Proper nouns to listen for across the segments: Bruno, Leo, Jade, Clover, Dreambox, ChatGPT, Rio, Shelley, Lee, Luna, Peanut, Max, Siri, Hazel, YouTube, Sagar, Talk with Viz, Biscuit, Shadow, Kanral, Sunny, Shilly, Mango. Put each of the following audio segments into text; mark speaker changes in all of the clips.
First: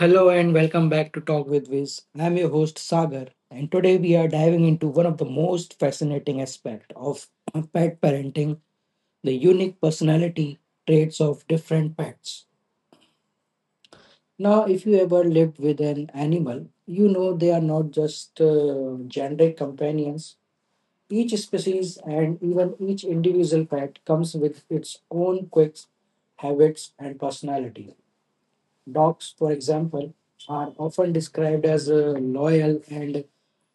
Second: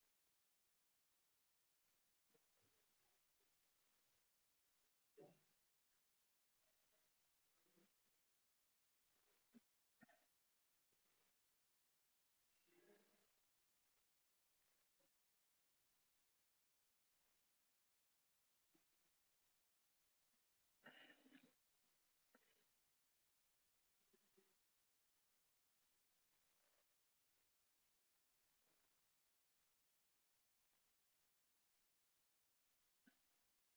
Speaker 1: Hello and welcome back to Talk with Viz. I'm your host Sagar, and today we are diving into one of the most fascinating aspects of pet parenting, the unique personality traits of different pets. Now, if you ever lived with an animal, you know they are not just generic companions. Each species and even each individual pet comes with its own quirks, habits, and personality. Dogs, for example, are often described as loyal and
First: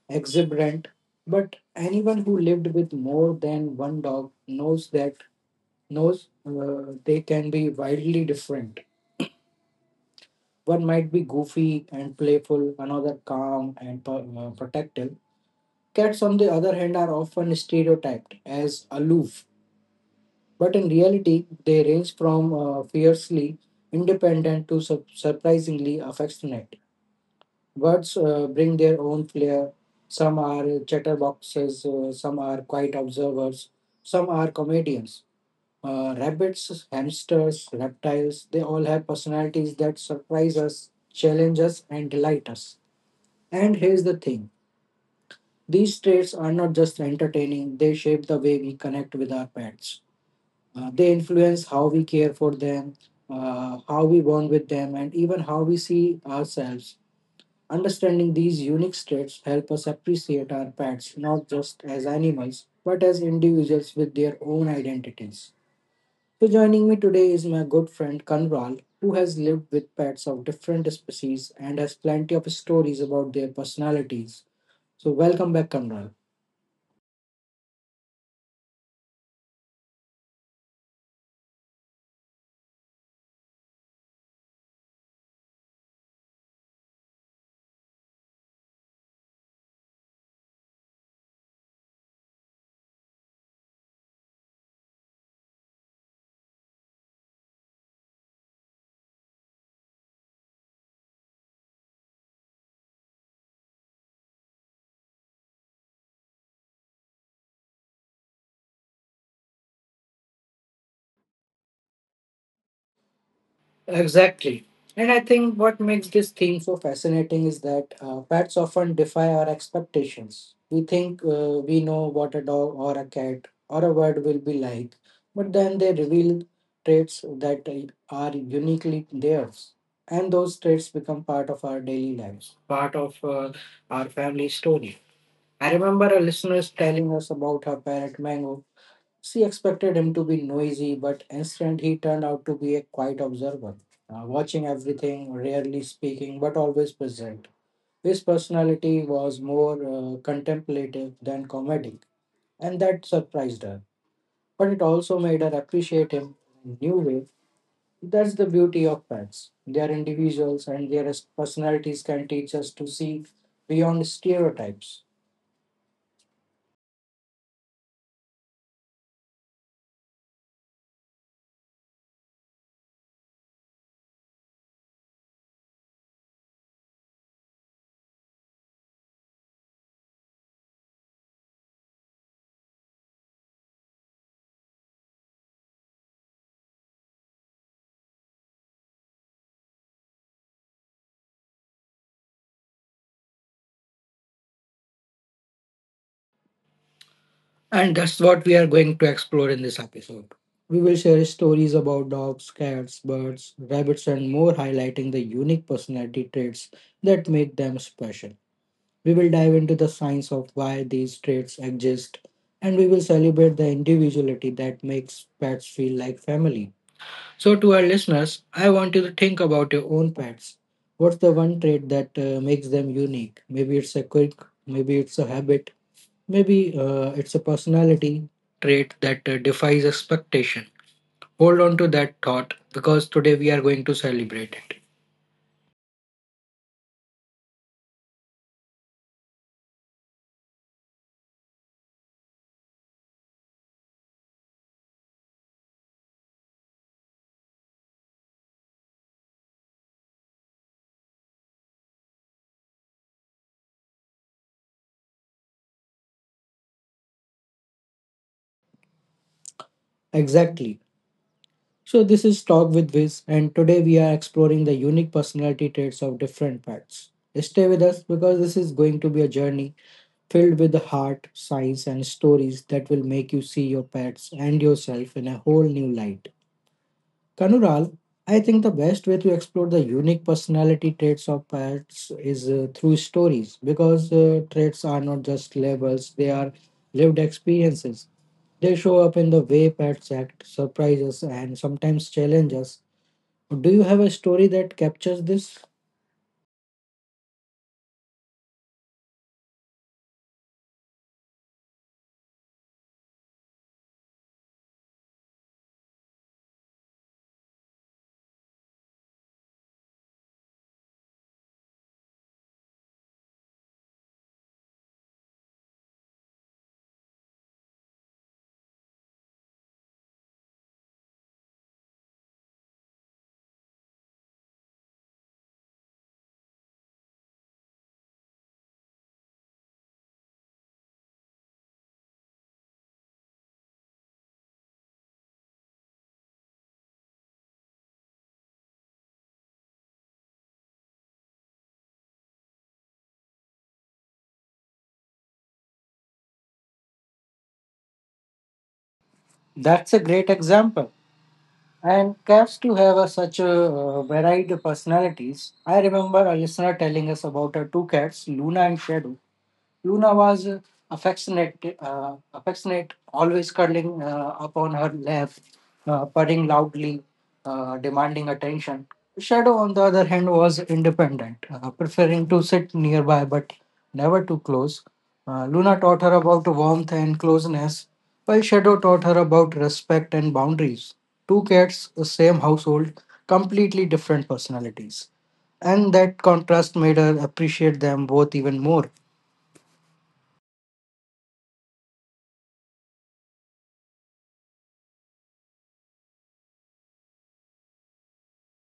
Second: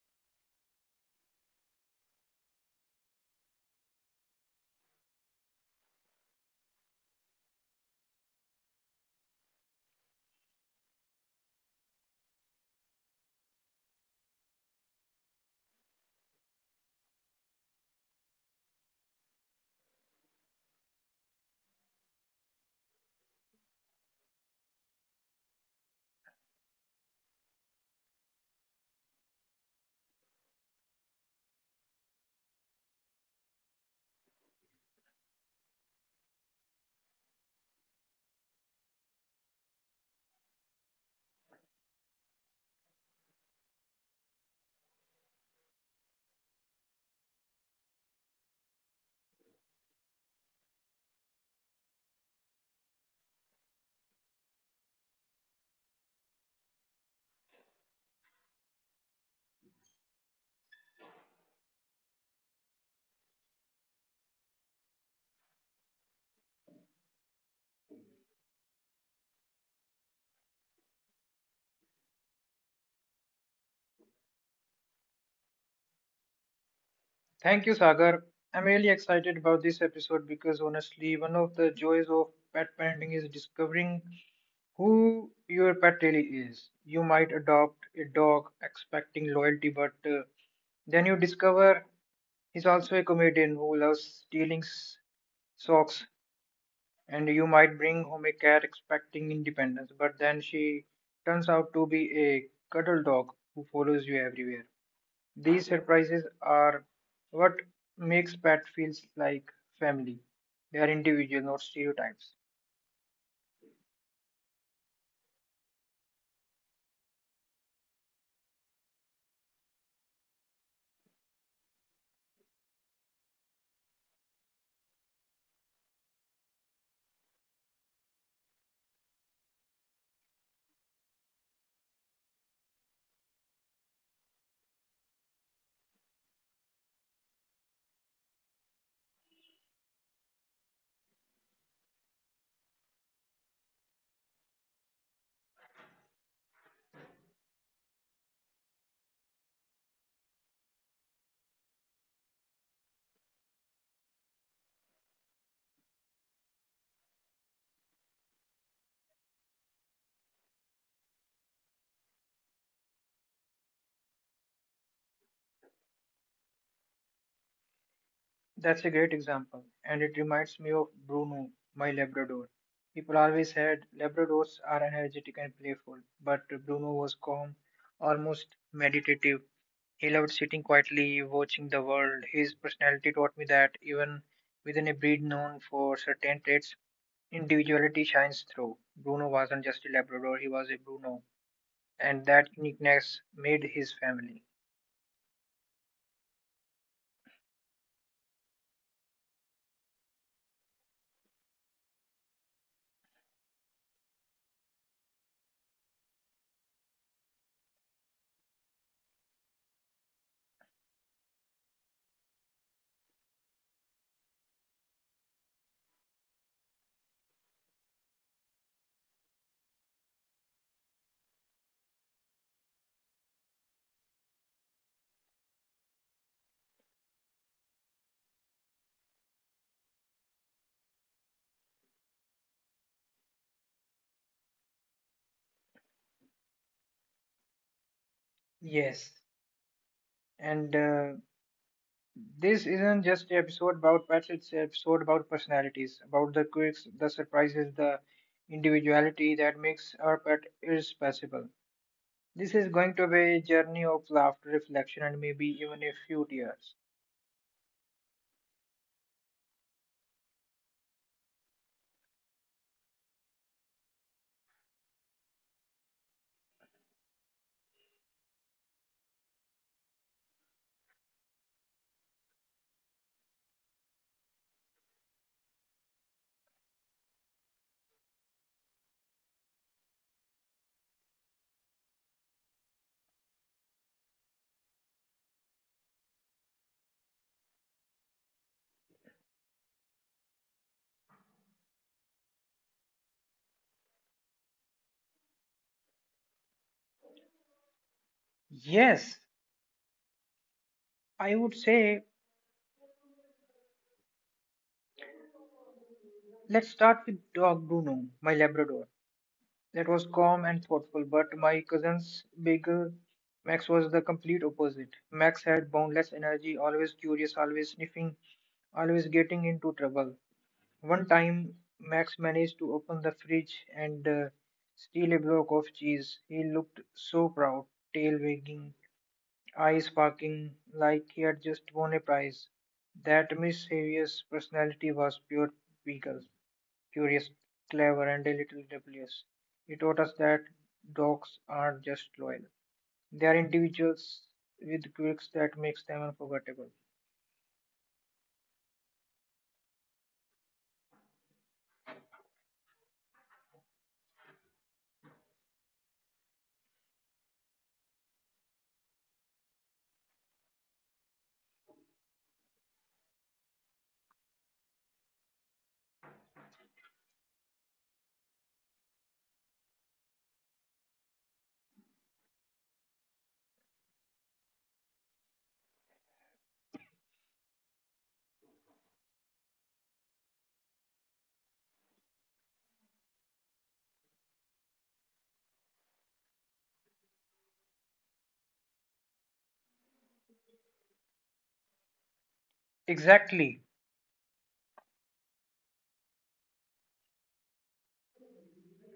Speaker 1: exuberant, but anyone who lived with more than one dog knows they can be wildly different. One might be goofy and playful, another calm and protective. Cats, on the other hand, are often stereotyped as aloof, but in reality, they range from fiercely independent to surprisingly affectionate. Words bring their own flair. Some are chatterboxes, some are quiet observers, some are comedians. Rabbits, hamsters, reptiles, they all have personalities that surprise us, challenge us, and delight us. And here's the thing, these traits are not just entertaining, they shape the way we connect with our pets. They influence how we care for them, how we bond with them, and even how we see ourselves. Understanding these unique traits help us appreciate our pets not just as animals but as individuals with their own identities. So joining me today is my good friend Kanral who has lived with pets of different species and has plenty of stories about their personalities. So welcome back, Kanral.
Speaker 2: Thank you, Sagar. I'm really excited about this episode because honestly, one of the joys of pet parenting is discovering who your pet really is. You might adopt a dog expecting loyalty, but then you discover he's also a comedian who loves stealing socks, and you might bring home a cat expecting independence, but then she turns out to be a cuddle dog who follows you everywhere. These surprises are what makes pet feels like family. They are individual, not stereotypes.
Speaker 1: Exactly. And I think what makes this theme so fascinating is that pets often defy our expectations. We know what a dog or a cat or a bird will be like, but then they reveal traits that are uniquely theirs. And those traits become part of our daily lives, part of our family story. I remember a listener telling us about her parrot Mango. She expected him to be noisy, but instead he turned out to be a quiet observer, watching everything, rarely speaking, but always present. His personality was more contemplative than comedic, and that surprised her. But it also made her appreciate him in a new way. That's the beauty of pets. They are individuals, and their personalities can teach us to see beyond stereotypes.
Speaker 2: That's a great example, and it reminds me of Bruno, my Labrador. People always said Labradors are energetic and playful, but Bruno was calm, almost meditative. He loved sitting quietly, watching the world. His personality taught me that even within a breed known for certain traits, individuality shines through. Bruno wasn't just a Labrador, he was a Bruno, and that uniqueness made his family.
Speaker 1: And that's what we are going to explore in this episode. We will share stories about dogs, cats, birds, rabbits, and more, highlighting the unique personality traits that make them special. We will dive into the science of why these traits exist, and we will celebrate the individuality that makes pets feel like family. So, to our listeners, I want you to think about your own pets. What's the one trait that makes them unique? Maybe it's a quirk, maybe it's a habit, maybe it's a personality trait that defies expectation. Hold on to that thought because today we are going to celebrate it.
Speaker 2: Yes, and this isn't just an episode about pets, it's an episode about personalities, about the quirks, the surprises, the individuality that makes our pet irreplaceable. This is going to be a journey of laughter, reflection, and maybe even a few tears.
Speaker 1: Exactly. So, this is Talk with Viz, and today we are exploring the unique personality traits of different pets. Stay with us because this is going to be a journey filled with the heart, science, and stories that will make you see your pets and yourself in a whole new light. Kanural, I think the best way to explore the unique personality traits of pets is through stories because traits are not just labels, they are lived experiences. They show up in the way pets act, surprise us, and sometimes challenge us. Do you have a story that captures this?
Speaker 2: Yes, I would say let's start with dog Bruno, my Labrador, that was calm and thoughtful, but my cousin's bigger Max was the complete opposite. Max had boundless energy, always curious, always sniffing, always getting into trouble. One time, Max managed to open the fridge and steal a block of cheese. He looked so proud, tail wagging, eyes sparkling, like he had just won a prize. That mischievous personality was pure beagle. Curious, clever, and a little rebellious, he taught us that dogs aren't just loyal. They are individuals with quirks that makes them unforgettable.
Speaker 1: That's a great example. And cats too have a, such a varied personalities. I remember a listener telling us about her two cats, Luna and Shadow. Luna was affectionate, always curling upon her lap, purring loudly, demanding attention. Shadow, on the other hand, was independent, preferring to sit nearby but never too close. Luna taught her about warmth and closeness, while Shadow taught her about respect and boundaries. Two cats, the same household, completely different personalities. And that contrast made her appreciate them both even more.
Speaker 2: Exactly,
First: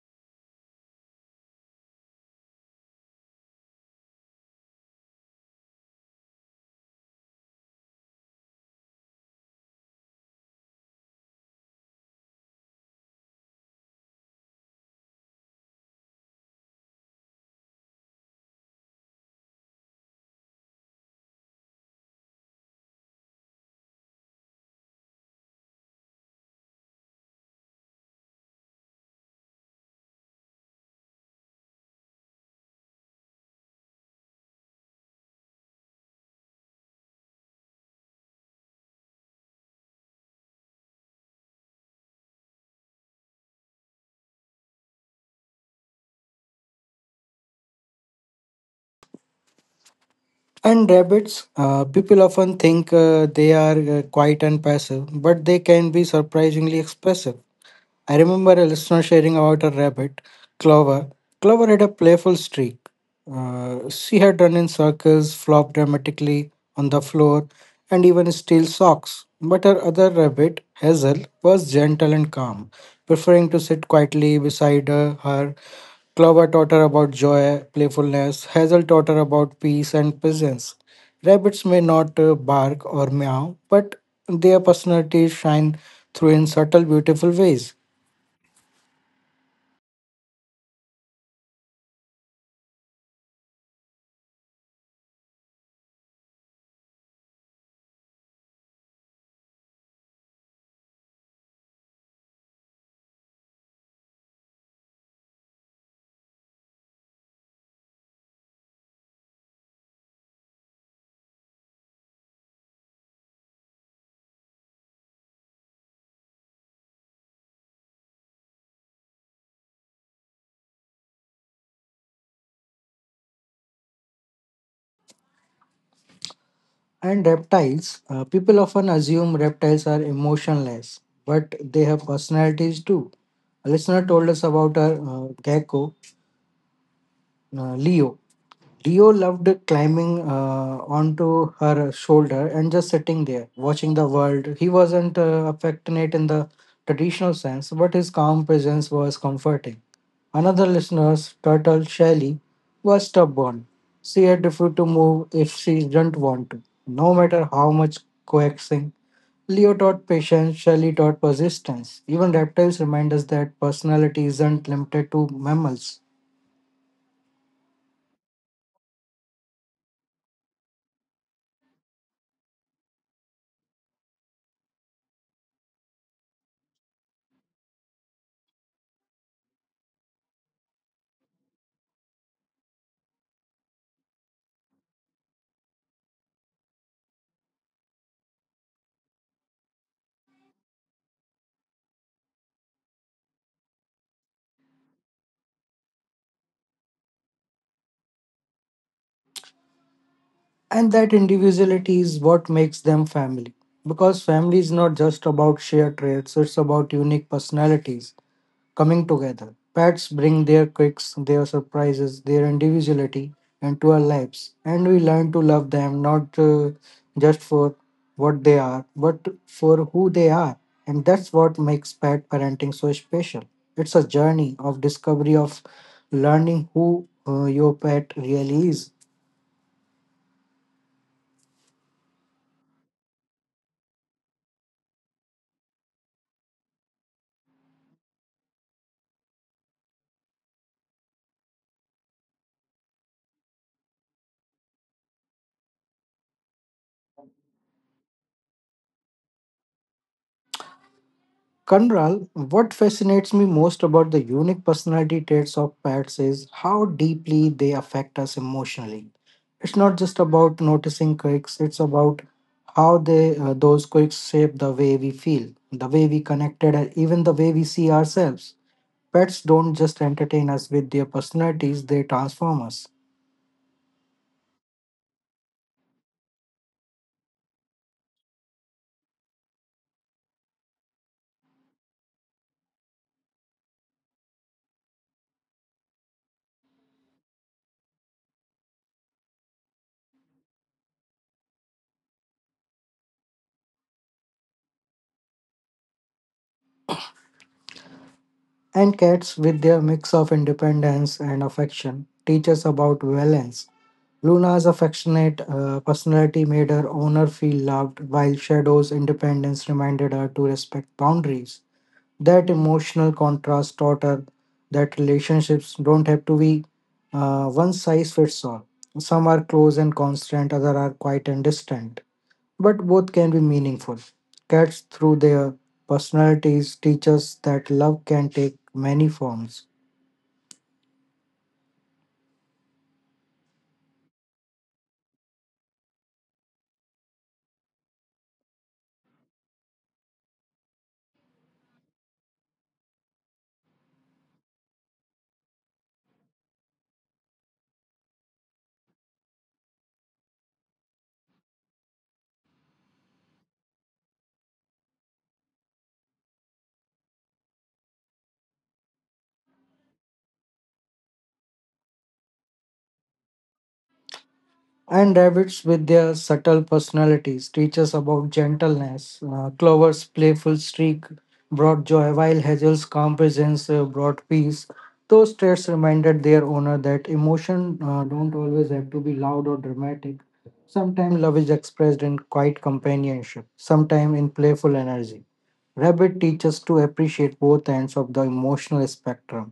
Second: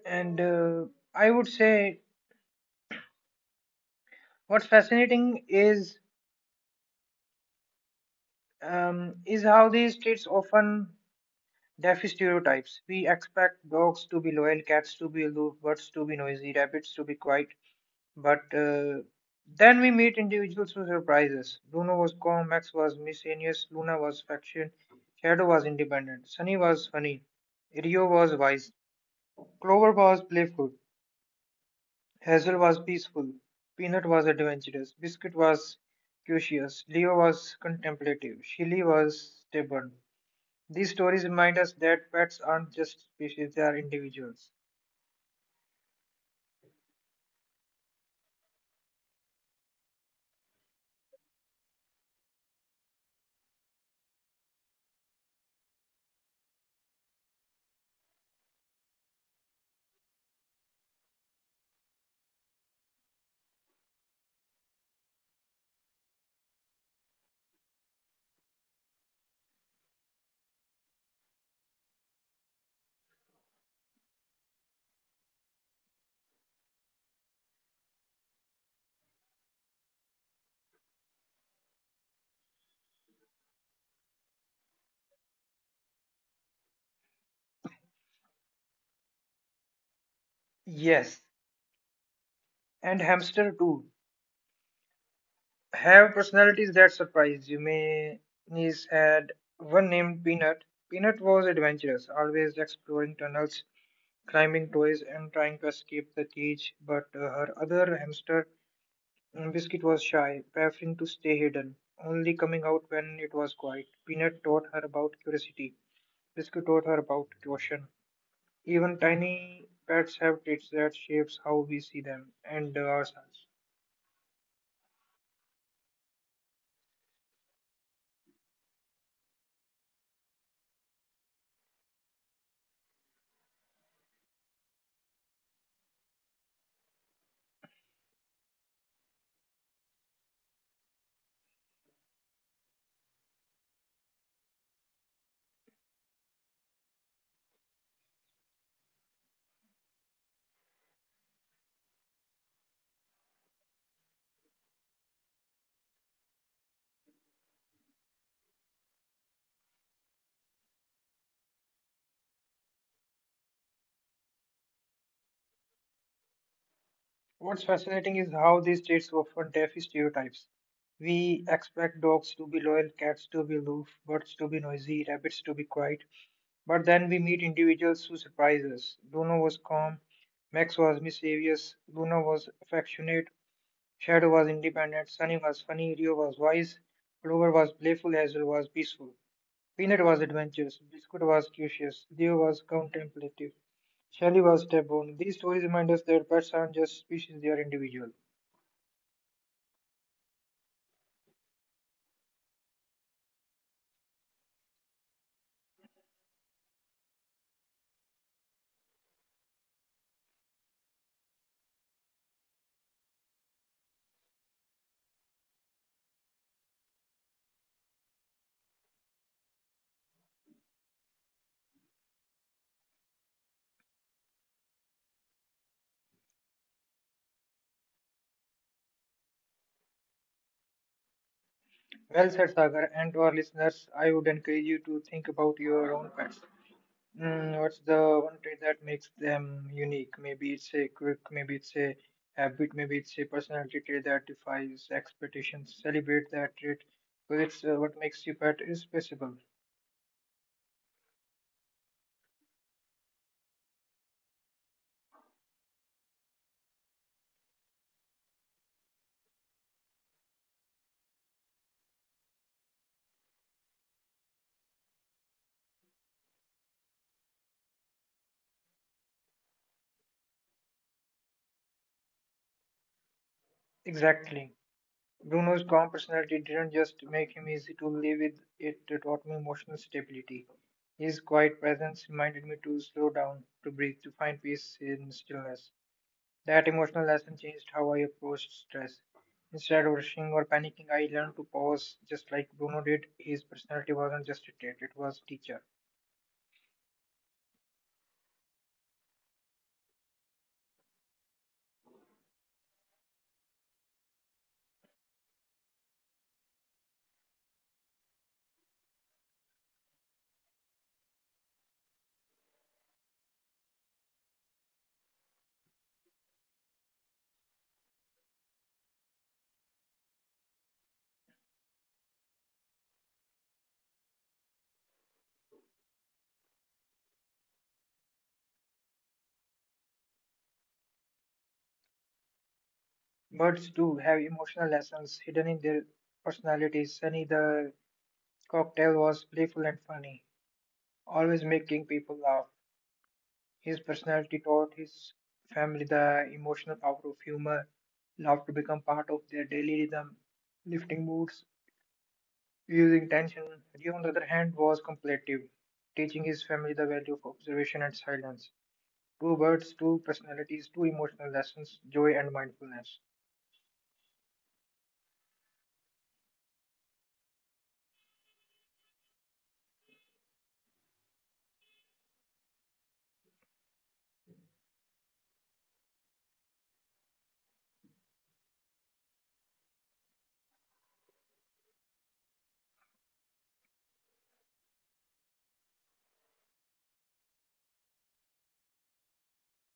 Speaker 2: and I would say what's fascinating is how these traits often defy stereotypes. We expect dogs to be loyal, cats to be aloof, birds to be noisy, rabbits to be quiet, but then we meet individuals who surprise us. Bruno was calm, Max was miscellaneous, Luna was faction, Shadow was independent, Sunny was funny, Rio was wise, Clover was playful, Hazel was peaceful, Peanut was adventurous, Biscuit was curious, Leo was contemplative, Shilly was stubborn. These stories remind us that pets aren't just species, they are individuals.
Speaker 1: And rabbits, people often think they are quiet and passive, but they can be surprisingly expressive. I remember a listener sharing about her rabbit, Clover. Clover had a playful streak. She had run in circles, flopped dramatically on the floor, and even steal socks. But her other rabbit, Hazel, was gentle and calm, preferring to sit quietly beside her. Clover taught her about joy, playfulness. Hazel taught her about peace and presence. Rabbits may not bark or meow, but their personalities shine through in subtle, beautiful ways.
Speaker 2: Yes, and hamster too have personalities that surprise you. Mayonnaise had one named Peanut. Peanut was adventurous, always exploring tunnels, climbing toys, and trying to escape the cage. But her other hamster, Biscuit, was shy, preferring to stay hidden, only coming out when it was quiet. Peanut taught her about curiosity. Biscuit taught her about caution. Even tiny pets have traits that shapes how we see them and ourselves.
Speaker 1: And reptiles. People often assume reptiles are emotionless, but they have personalities too. A listener told us about a gecko, Leo. Rio loved climbing onto her shoulder and just sitting there, watching the world. He wasn't affectionate in the traditional sense, but his calm presence was comforting. Another listener's turtle, Shelley, was stubborn. She had refused to move if she didn't want to, no matter how much coaxing. Leo taught patience, Shelley taught persistence. Even reptiles remind us that personality isn't limited to mammals.
Speaker 2: What's fascinating is how these traits often deaf stereotypes. We expect dogs to be loyal, cats to be aloof, birds to be noisy, rabbits to be quiet. But then we meet individuals who surprise us. Bruno was calm, Max was mischievous, Luna was affectionate, Shadow was independent, Sunny was funny, Rio was wise, Clover was playful, Hazel was peaceful, Peanut was adventurous, Biscuit was curious, Leo was contemplative, Shelly was stubborn. These stories remind us that pets aren't just species, they are individual.
Speaker 1: And that individuality is what makes them family. Because family is not just about shared traits, it's about unique personalities coming together. Pets bring their quirks, their surprises, their individuality into our lives, and we learn to love them not just for what they are, but for who they are. And that's what makes pet parenting so special. It's a journey of discovery of learning who your pet really is.
Speaker 2: Well said, Sagar, and to our listeners, I would encourage you to think about your own pets. What's the one trait that makes them unique? Maybe it's a quirk, maybe it's a habit, maybe it's a personality trait that defies expectations. Celebrate that trait because it's what makes your pet irreplaceable.
Speaker 1: Kanral, what fascinates me most about the unique personality traits of pets is how deeply they affect us emotionally. It's not just about noticing quirks, it's about how they those quirks shape the way we feel, the way we connected, and even the way we see ourselves. Pets don't just entertain us with their personalities, they transform us.
Speaker 2: Exactly. Bruno's calm personality didn't just make him easy to live with, it taught me emotional stability. His quiet presence reminded me to slow down, to breathe, to find peace in stillness. That emotional lesson changed how I approached stress. Instead of rushing or panicking, I learned to pause just like Bruno did. His personality wasn't just a trait, it was teacher.
Speaker 1: And cats, with their mix of independence and affection, teach us about balance. Luna's affectionate personality made her owner feel loved, while Shadow's independence reminded her to respect boundaries. That emotional contrast taught her that relationships don't have to be one size fits all. Some are close and constant, others are quiet and distant, but both can be meaningful. Cats, through their personalities, teach us that love can take many forms.
Speaker 2: Birds do have emotional lessons hidden in their personalities. Sunny the cocktail was playful and funny, always making people laugh. His personality taught his family the emotional power of humor, love to become part of their daily rhythm, lifting moods, using tension. Lee, on the other hand, was contemplative, teaching his family the value of observation and silence. Two birds, two personalities, two emotional lessons, joy and mindfulness.
Speaker 1: And rabbits, with their subtle personalities, teach us about gentleness. Clover's playful streak brought joy, while Hazel's calm presence brought peace. Those traits reminded their owner that emotion don't always have to be loud or dramatic. Sometimes love is expressed in quiet companionship, sometimes in playful energy. Rabbit teaches to appreciate both ends of the emotional spectrum.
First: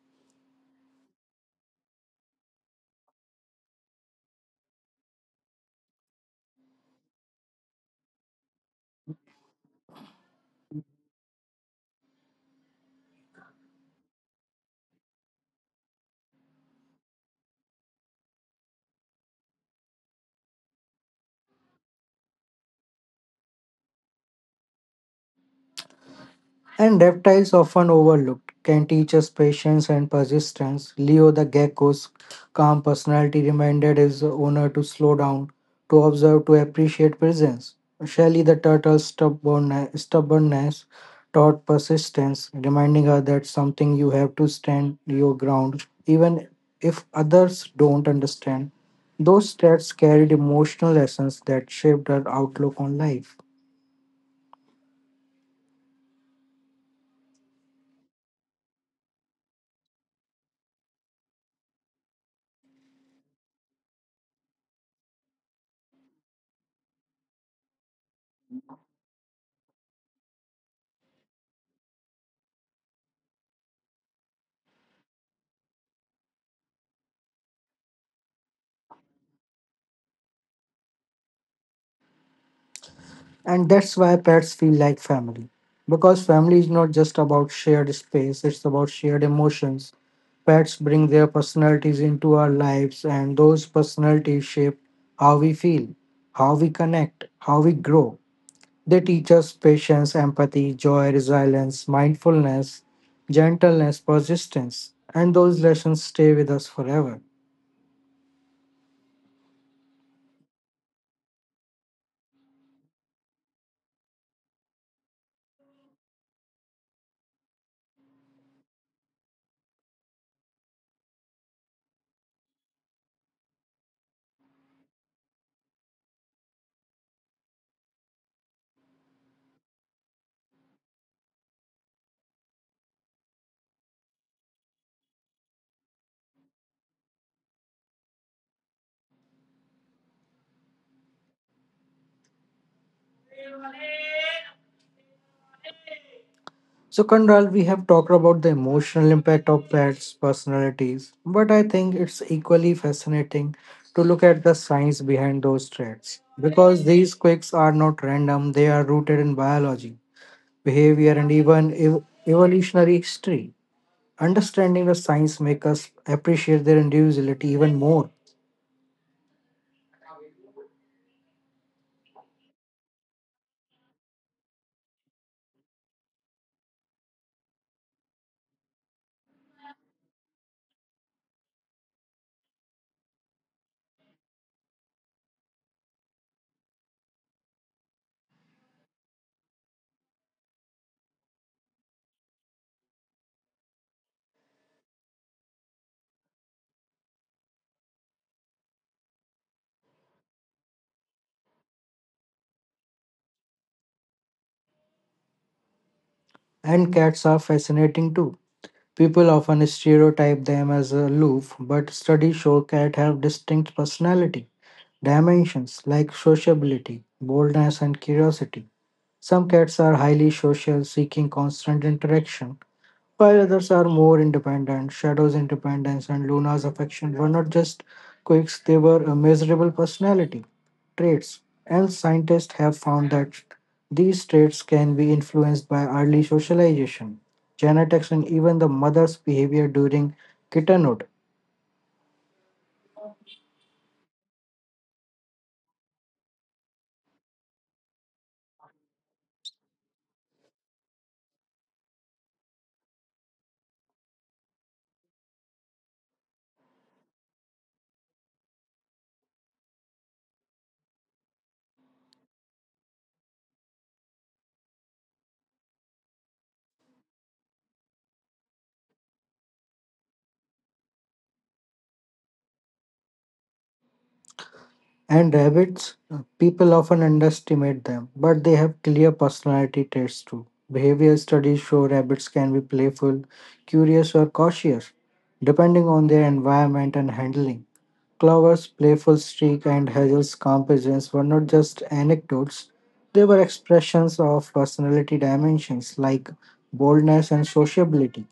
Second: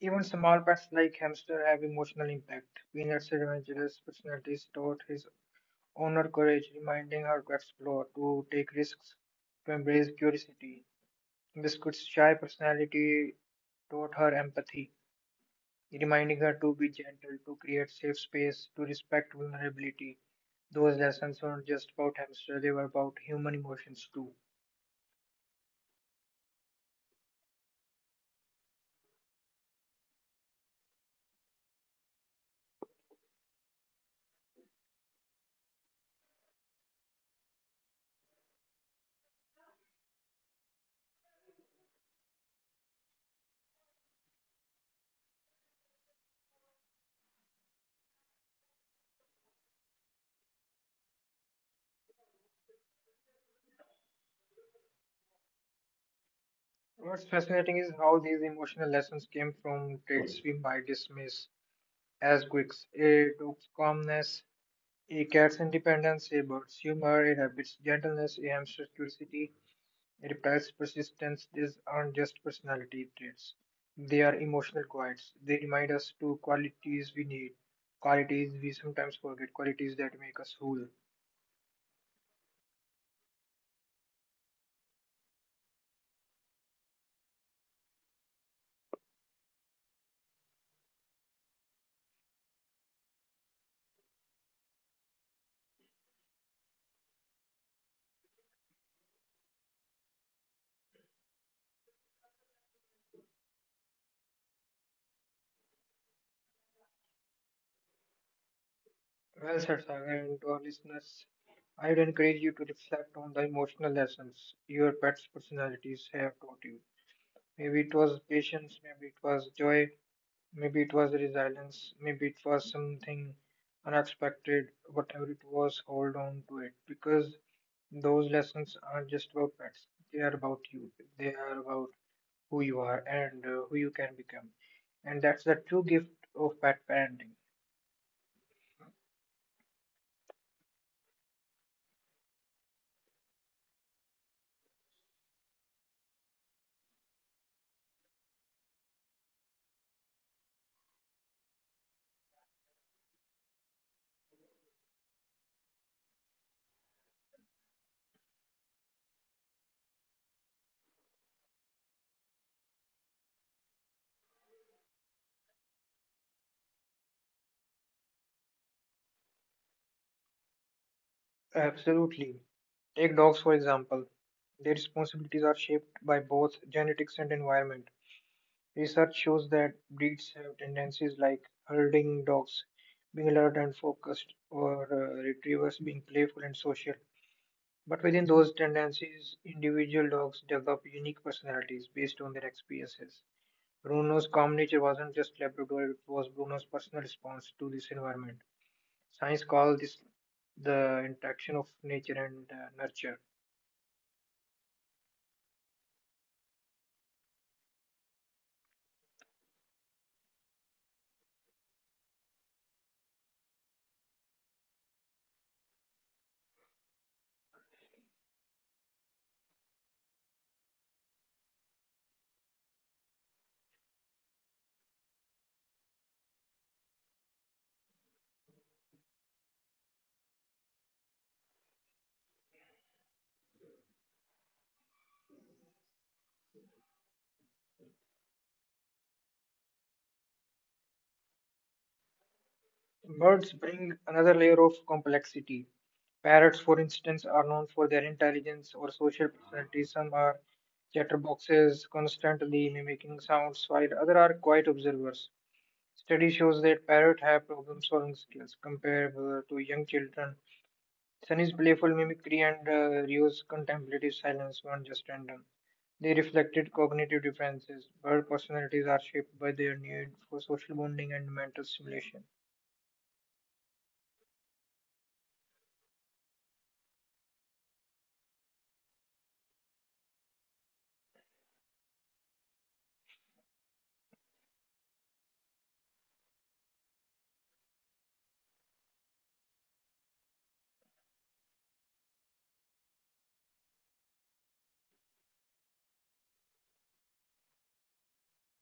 Speaker 2: Even small pets like hamster have emotional impact. Peanut's adventurous personalities taught his owner courage, reminding her to explore, to take risks, to embrace curiosity. Biscuit's shy personality taught her empathy, reminding her to be gentle, to create safe space, to respect vulnerability. Those lessons weren't just about hamster, they were about human emotions too.
Speaker 1: And reptiles, often overlooked, can teach us patience and persistence. Leo the gecko's calm personality reminded his owner to slow down, to observe, to appreciate presence. Shelley the turtle's stubbornness taught persistence, reminding her that something you have to stand your ground, even if others don't understand. Those stats carried emotional lessons that shaped her outlook on life.
Speaker 2: What's fascinating is how these emotional lessons came from traits we might dismiss as quirks: a dog's calmness, a cat's independence, a bird's humor, a rabbit's gentleness, a hamster's curiosity, a reptile's persistence. These aren't just personality traits; they are emotional quirks. They remind us to qualities we need, qualities we sometimes forget, qualities that make us whole.
Speaker 1: And that's why pets feel like family. Because family is not just about shared space, it's about shared emotions. Pets bring their personalities into our lives, and those personalities shape how we feel, how we connect, how we grow. They teach us patience, empathy, joy, resilience, mindfulness, gentleness, persistence, and those lessons stay with us forever.
Speaker 2: Well said, Sagar, and to our listeners, I would encourage you to reflect on the emotional lessons your pet's personalities have taught you. Maybe it was patience, maybe it was joy, maybe it was resilience, maybe it was something unexpected, whatever it was, hold on to it because those lessons aren't just about pets, they are about you, they are about who you are and who you can become. And that's the true gift of pet parenting.
Speaker 1: So, Kandral, we have talked about the emotional impact of pets' personalities, but I think it's equally fascinating to look at the science behind those traits because these quirks are not random, they are rooted in biology, behavior, and even evolutionary history. Understanding the science makes us appreciate their individuality even more,
Speaker 2: Absolutely. Take dogs, for example. Their responsibilities are shaped by both genetics and environment. Research shows that breeds have tendencies like herding dogs being alert and focused, or retrievers being playful and social. But within those tendencies, individual dogs develop unique personalities based on their experiences. Bruno's calm nature wasn't just Labrador, it was Bruno's personal response to this environment. Science calls this the interaction of nature and nurture.
Speaker 1: and cats are fascinating too. People often stereotype them as aloof, but studies show cats have distinct personality dimensions like sociability, boldness, and curiosity. Some cats are highly social, seeking constant interaction, while others are more independent. Shadow's independence and Luna's affection were not just quirks, they were a measurable personality traits. And scientists have found that these traits can be influenced by early socialization, genetics, and even the mother's behavior during kittenhood.
Speaker 2: Birds bring another layer of complexity. Parrots, for instance, are known for their intelligence or social personality. Some are chatterboxes, constantly mimicking sounds, while others are quiet observers. Study shows that parrots have problem-solving skills comparable to young children. Sunny's playful mimicry and Rio's contemplative silence weren't just random. They reflected cognitive differences. Bird personalities are shaped by their need for social bonding and mental stimulation.
Speaker 1: And rabbits, people often underestimate them, but they have clear personality traits too. Behavior studies show rabbits can be playful, curious, or cautious, depending on their environment and handling. Clover's playful streak and Hazel's calm presence were not just anecdotes, they were expressions of personality dimensions like boldness and sociability.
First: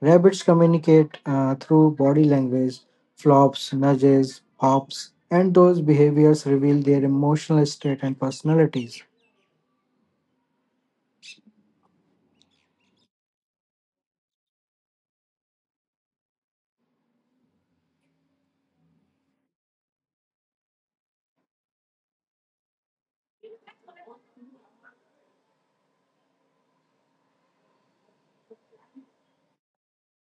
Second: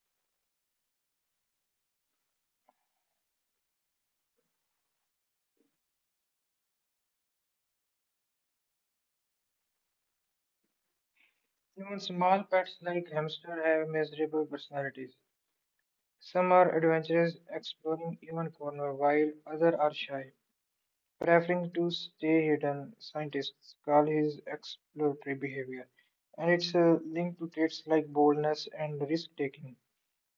Speaker 1: Rabbits communicate through body language, flops, nudges, hops, and those behaviors reveal their emotional state and personalities.
Speaker 2: Even small pets like hamster have miserable personalities. Some are adventurous, exploring even corner, while others are shy, preferring to stay hidden. Scientists call his exploratory behavior, and it's linked to traits like boldness and risk taking.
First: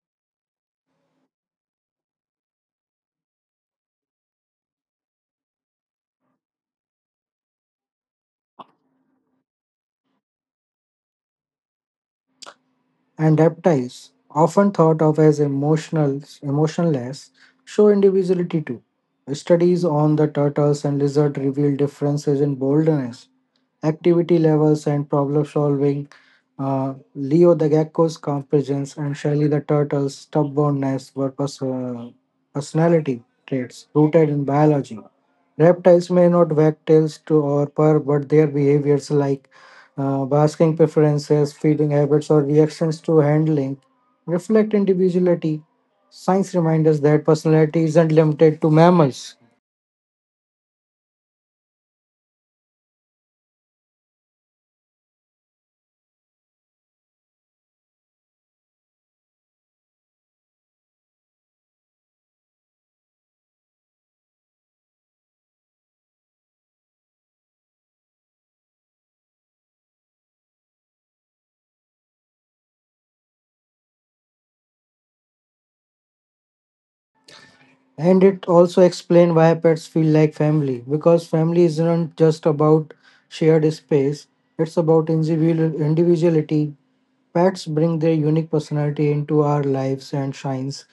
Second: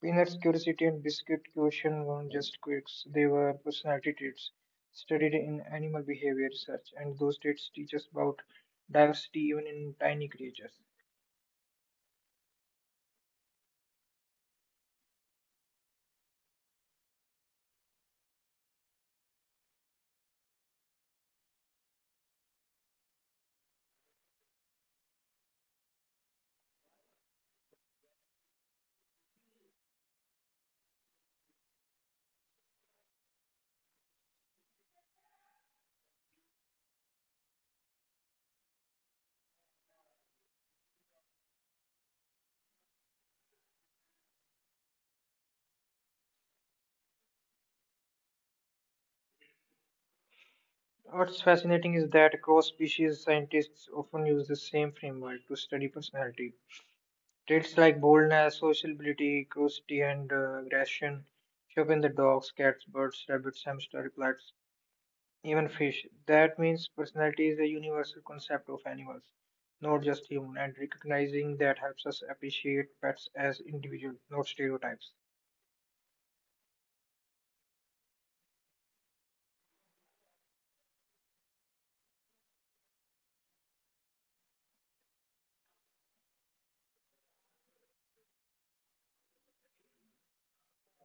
Speaker 2: Peanut's curiosity and biscuit caution weren't just quirks; they were personality traits studied in animal behavior research, and those traits teach us about diversity even in tiny creatures.
Speaker 1: And reptiles, often thought of as emotional, emotionless, show individuality too. Studies on the turtles and lizard reveal differences in boldness, activity levels, and problem solving. Leo the gecko's competence and Shelly the turtle's stubbornness were personality traits rooted in biology. Reptiles may not wag tails to or purr, but their behaviors like basking preferences, feeding habits, or reactions to handling reflect individuality. Science reminds us that personality isn't limited to mammals.
Speaker 2: What's fascinating is that cross species scientists often use the same framework to study personality. Traits like boldness, sociability, curiosity, and aggression show up in the dogs, cats, birds, rabbits, hamster, plants, even fish. That means personality is a universal concept of animals, not just human, and recognizing that helps us appreciate pets as individuals, not stereotypes.
Speaker 1: And it also explains why pets feel like family, because family isn't just about shared space, it's about individual individuality. Pets bring their unique personality into our lives and shines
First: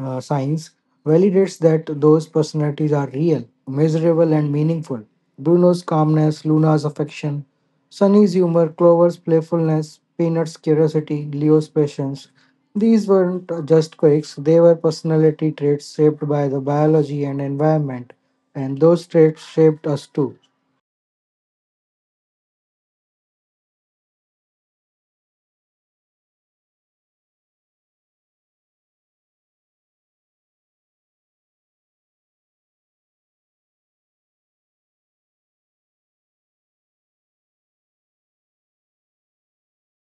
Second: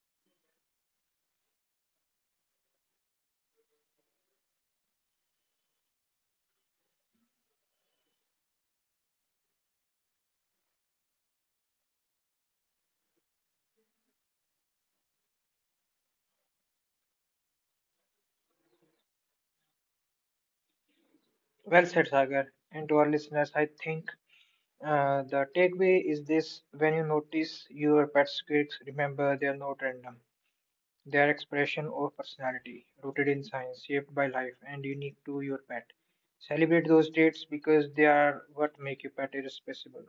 Speaker 1: science validates that those personalities are real, measurable, and meaningful. Bruno's calmness, Luna's affection, Sunny's humor, Clover's playfulness, Peanut's curiosity, Leo's patience. These weren't just quirks, they were personality traits shaped by the biology and environment, and those traits shaped us too.
Speaker 2: Well said, Sagar. And to our listeners, I think the takeaway is this: when you notice your pet's quirks, remember they are not random. They are expression of personality, rooted in science, shaped by life, and unique to your pet. Celebrate those traits because they are what make your pet irreplaceable.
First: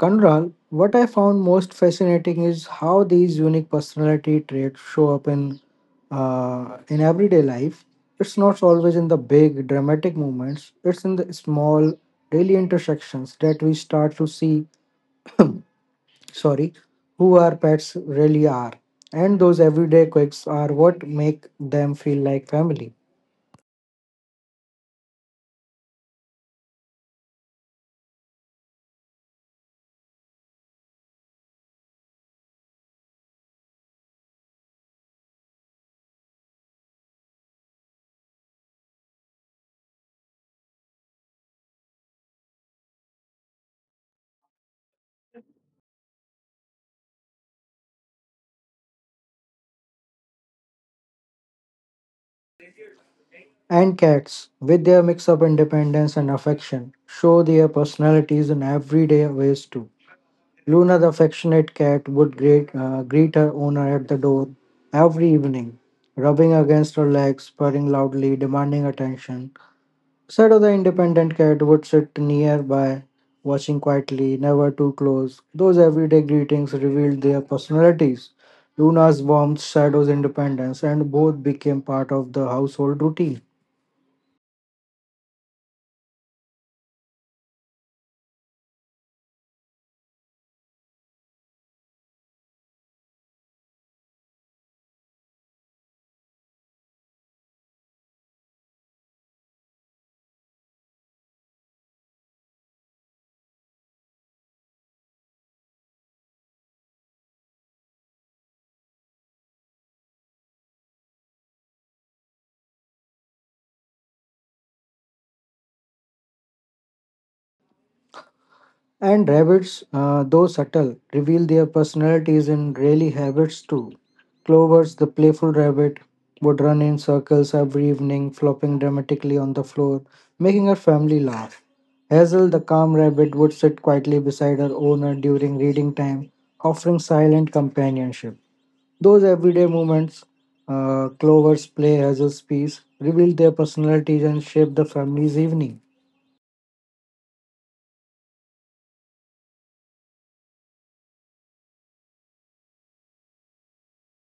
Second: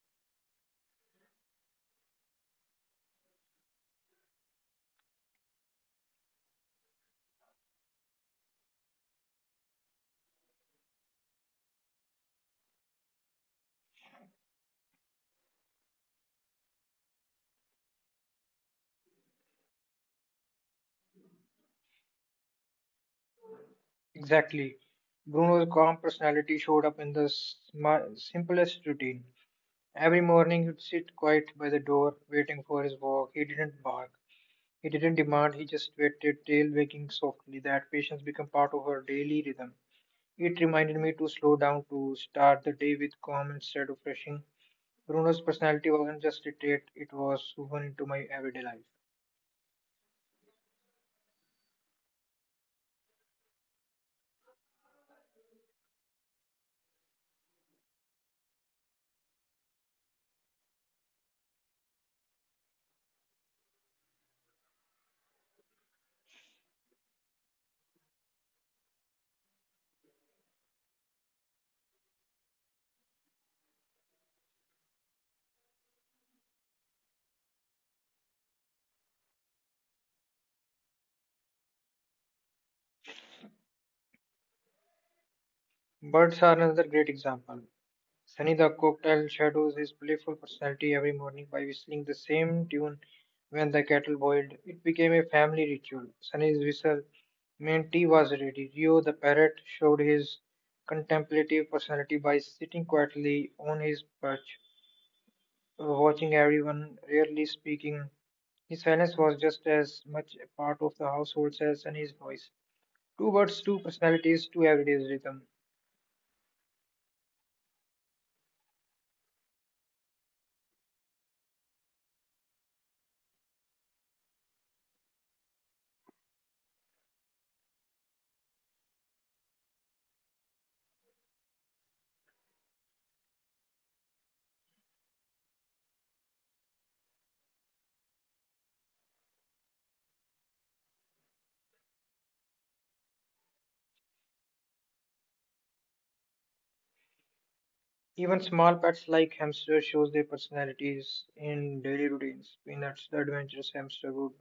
Speaker 1: Kanral, what I found most fascinating is how these unique personality traits show up in in everyday life. It's not always in the big dramatic moments. It's in the small daily intersections that we start to see. Sorry, who our pets really are, and those everyday quirks are what make them feel like family.
Speaker 2: Exactly. Bruno's calm personality showed up in the simplest routine. Every morning he'd sit quiet by the door, waiting for his walk. He didn't bark. He didn't demand, he just waited, tail wagging softly. That patience became part of her daily rhythm. It reminded me to slow down to start the day with calm instead of rushing. Bruno's personality wasn't just a trait, it was woven into my everyday life.
Speaker 1: And cats, with their mix of independence and affection, show their personalities in everyday ways too. Luna, the affectionate cat, would greet her owner at the door every evening, rubbing against her legs, purring loudly, demanding attention. Shadow, the independent cat, would sit nearby, watching quietly, never too close. Those everyday greetings revealed their personalities. Luna's warmth, Shadow's independence, and both became part of the household routine.
Speaker 2: Birds are another great example. Sunny the cocktail shadows his playful personality every morning by whistling the same tune when the kettle boiled. It became a family ritual. Sunny's whistle meant tea was ready. Rio the parrot showed his contemplative personality by sitting quietly on his perch, watching everyone, rarely speaking. His fairness was just as much a part of the household as Sunny's voice. Two birds, two personalities, two everyday's rhythm.
Speaker 1: And rabbits, though subtle, reveal their personalities in daily habits too. Clovers, the playful rabbit, would run in circles every evening, flopping dramatically on the floor, making her family laugh. Hazel, the calm rabbit, would sit quietly beside her owner during reading time, offering silent companionship. Those everyday moments, Clover's play, Hazel's peace, reveal their personalities and shape the family's evening.
Speaker 2: Even small pets like hamsters shows their personalities in daily routines. Peanuts, the adventurous hamster, would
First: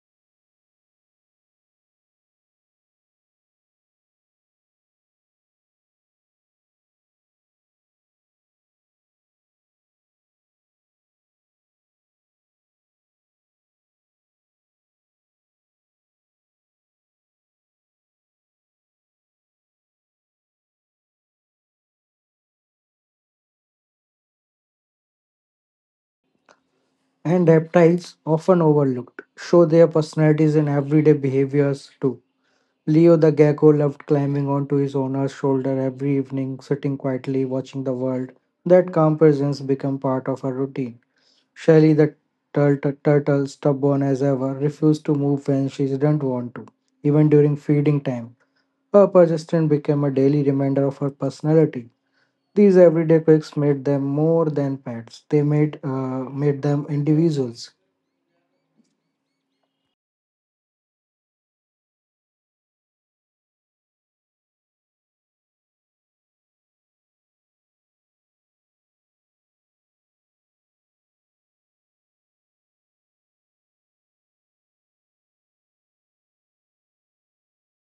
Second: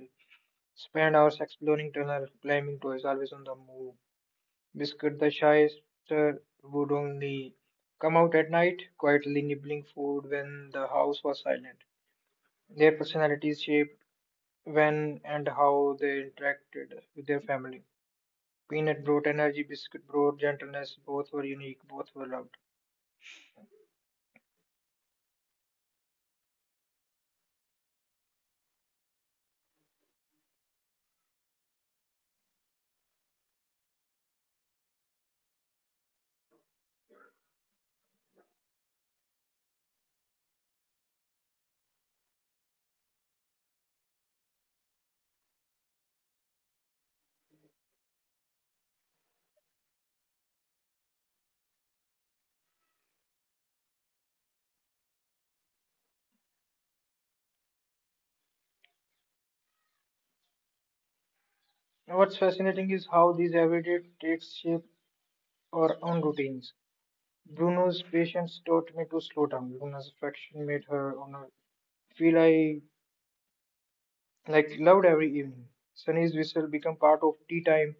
Speaker 2: spend hours exploring tunnels, climbing toys, always on the move. Biscuit, the shyster, would only come out at night, quietly nibbling food when the house was silent. Their personalities shaped when and how they interacted with their family. Peanut brought energy, biscuit brought gentleness. Both were unique, both were loved.
Speaker 1: And reptiles, often overlooked, show their personalities in everyday behaviors too. Leo the gecko loved climbing onto his owner's shoulder every evening, sitting quietly, watching the world. That calm presence became part of her routine. Shelly the turtle, stubborn as ever, refused to move when she didn't want to, even during feeding time. Her persistence became a daily reminder of her personality. These everyday quirks made them more than pets; they made them individuals.
Speaker 2: Now, what's fascinating is how these everyday traits shape our own routines. Bruno's patience taught me to slow down. Luna's affection made her honor feel I like loved every evening. Sunny's whistle became part of tea time.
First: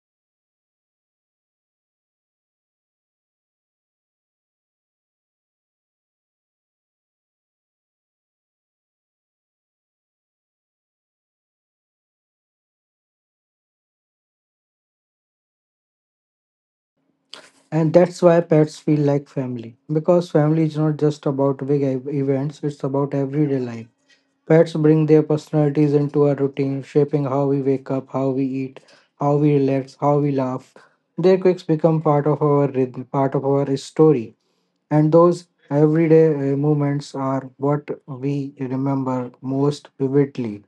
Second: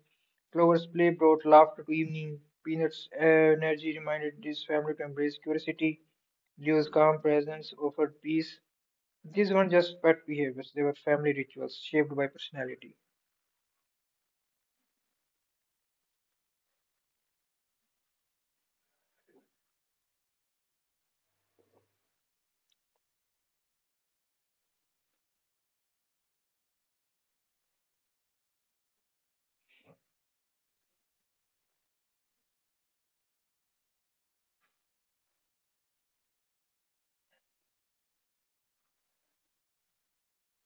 Speaker 2: Clover's play brought laughter to evening. Peanut's energy reminded this family to embrace curiosity. Leo's calm presence offered peace. These weren't just pet behaviors, they were family rituals shaped by personality.
Speaker 1: And that's why pets feel like family. Because family is not just about big events, it's about everyday life. Pets bring their personalities into our routine, shaping how we wake up, how we eat, how we relax, how we laugh. Their quirks become part of our rhythm, part of our story. And those everyday moments are what we remember most vividly.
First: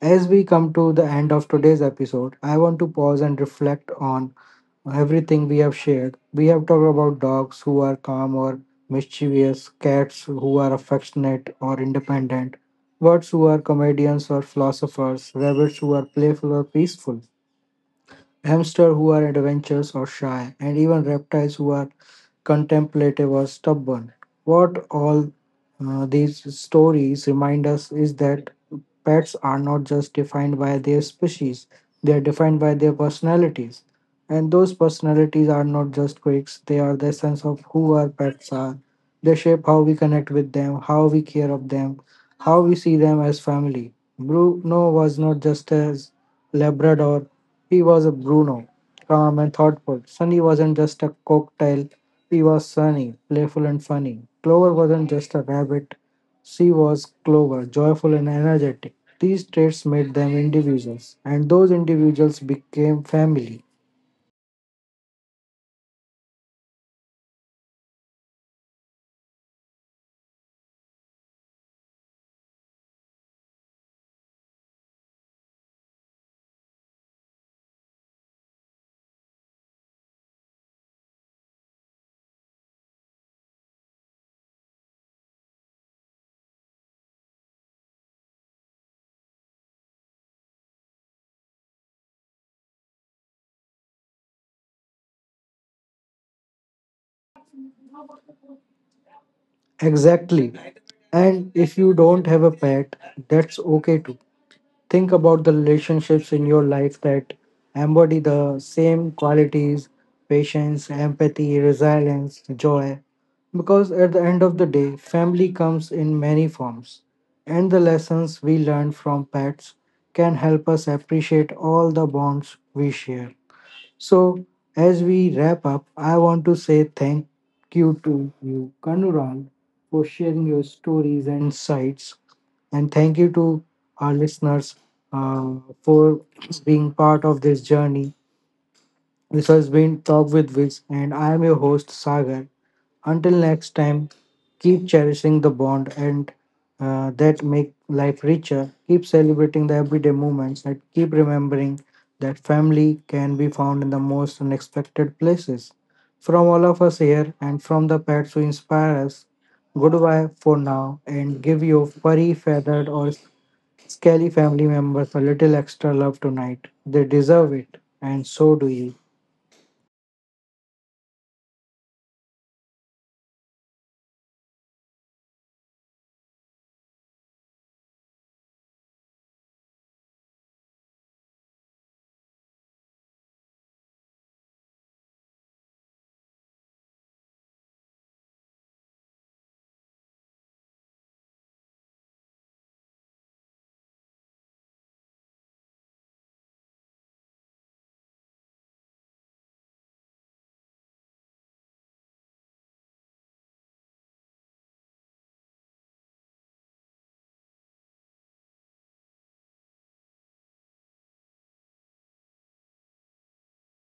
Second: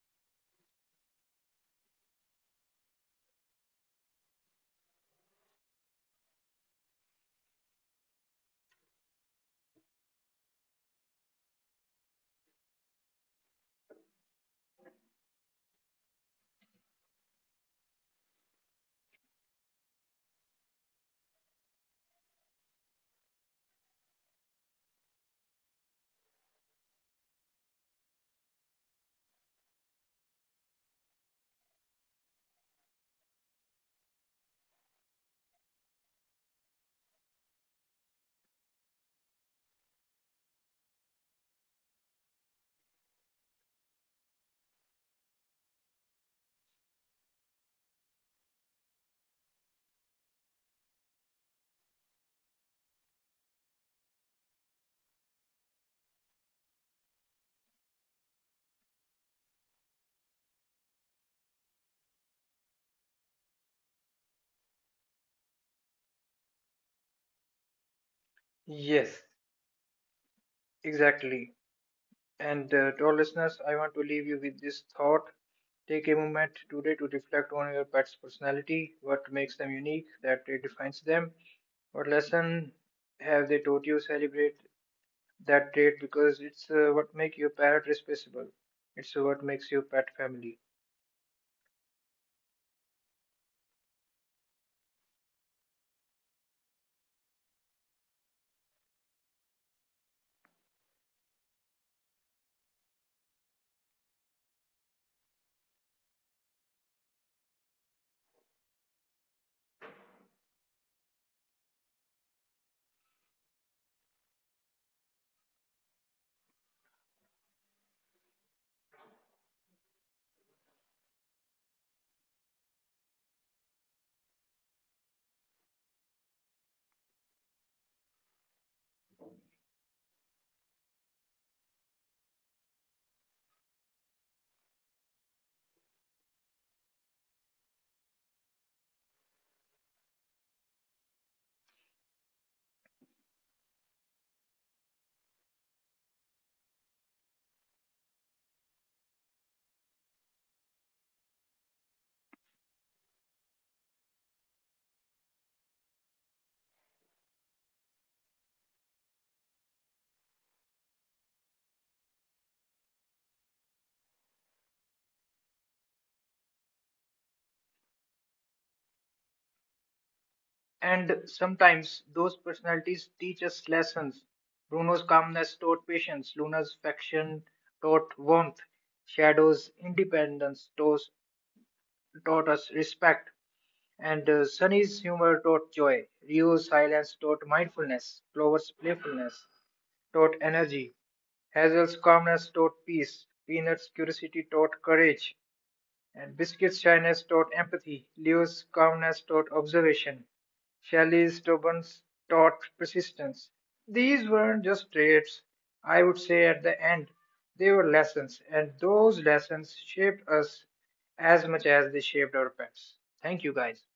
Speaker 1: As we come to the end of today's episode, I want to pause and reflect on everything we have shared. We have talked about dogs who are calm or mischievous, cats who are affectionate or independent, birds who are comedians or philosophers, rabbits who are playful or peaceful, hamsters who are adventurous or shy, and even reptiles who are contemplative or stubborn. What all these stories remind us is that pets are not just defined by their species, they are defined by their personalities. And those personalities are not just quirks, they are the essence of who our pets are. They shape how we connect with them, how we care of them, how we see them as family. Bruno was not just a Labrador, he was a Bruno, calm and thoughtful. Sunny wasn't just a cocktail, he was sunny, playful, and funny. Clover wasn't just a rabbit, she was Clover, joyful and energetic. These traits made them individuals, and those individuals became family.
Speaker 2: Yes, exactly. And to our listeners, I want to leave you with this thought. Take a moment today to reflect on your pet's personality, what makes them unique, that trait defines them, what lesson have they taught you, celebrate that trait because it's what makes your parrot responsible. It's what makes your pet family.
Speaker 1: Exactly. And if you don't have a pet, that's okay too. Think about the relationships in your life that embody the same qualities: patience, empathy, resilience, joy. Because at the end of the day, family comes in many forms, and the lessons we learn from pets can help us appreciate all the bonds we share. So, as we wrap up, I want to say thank you to you, Kanural, for sharing your stories and insights. And thank you to our listeners uh, for being part of this journey. This has been Talk with Wiz, and I am your host, Sagar. Until next time, keep cherishing the bond and that make life richer. Keep celebrating the everyday moments and keep remembering that family can be found in the most unexpected places. From all of us here and from the pets who inspire us, goodbye for now, and give your furry, feathered, or scaly family members a little extra love tonight. They deserve it, and so do you.
Speaker 2: And sometimes those personalities teach us lessons. Bruno's calmness taught patience, Luna's affection taught warmth, Shadow's independence taught us respect, and Sunny's humor taught joy. Rio's silence taught mindfulness. Clover's playfulness taught energy. Hazel's calmness taught peace. Peanut's curiosity taught courage and Biscuit's shyness taught empathy, Leo's calmness taught observation, Shelley's stubbornness taught persistence. These weren't just traits, I would say at the end, they were lessons, and those lessons shaped us as much as they shaped our pets. Thank you guys.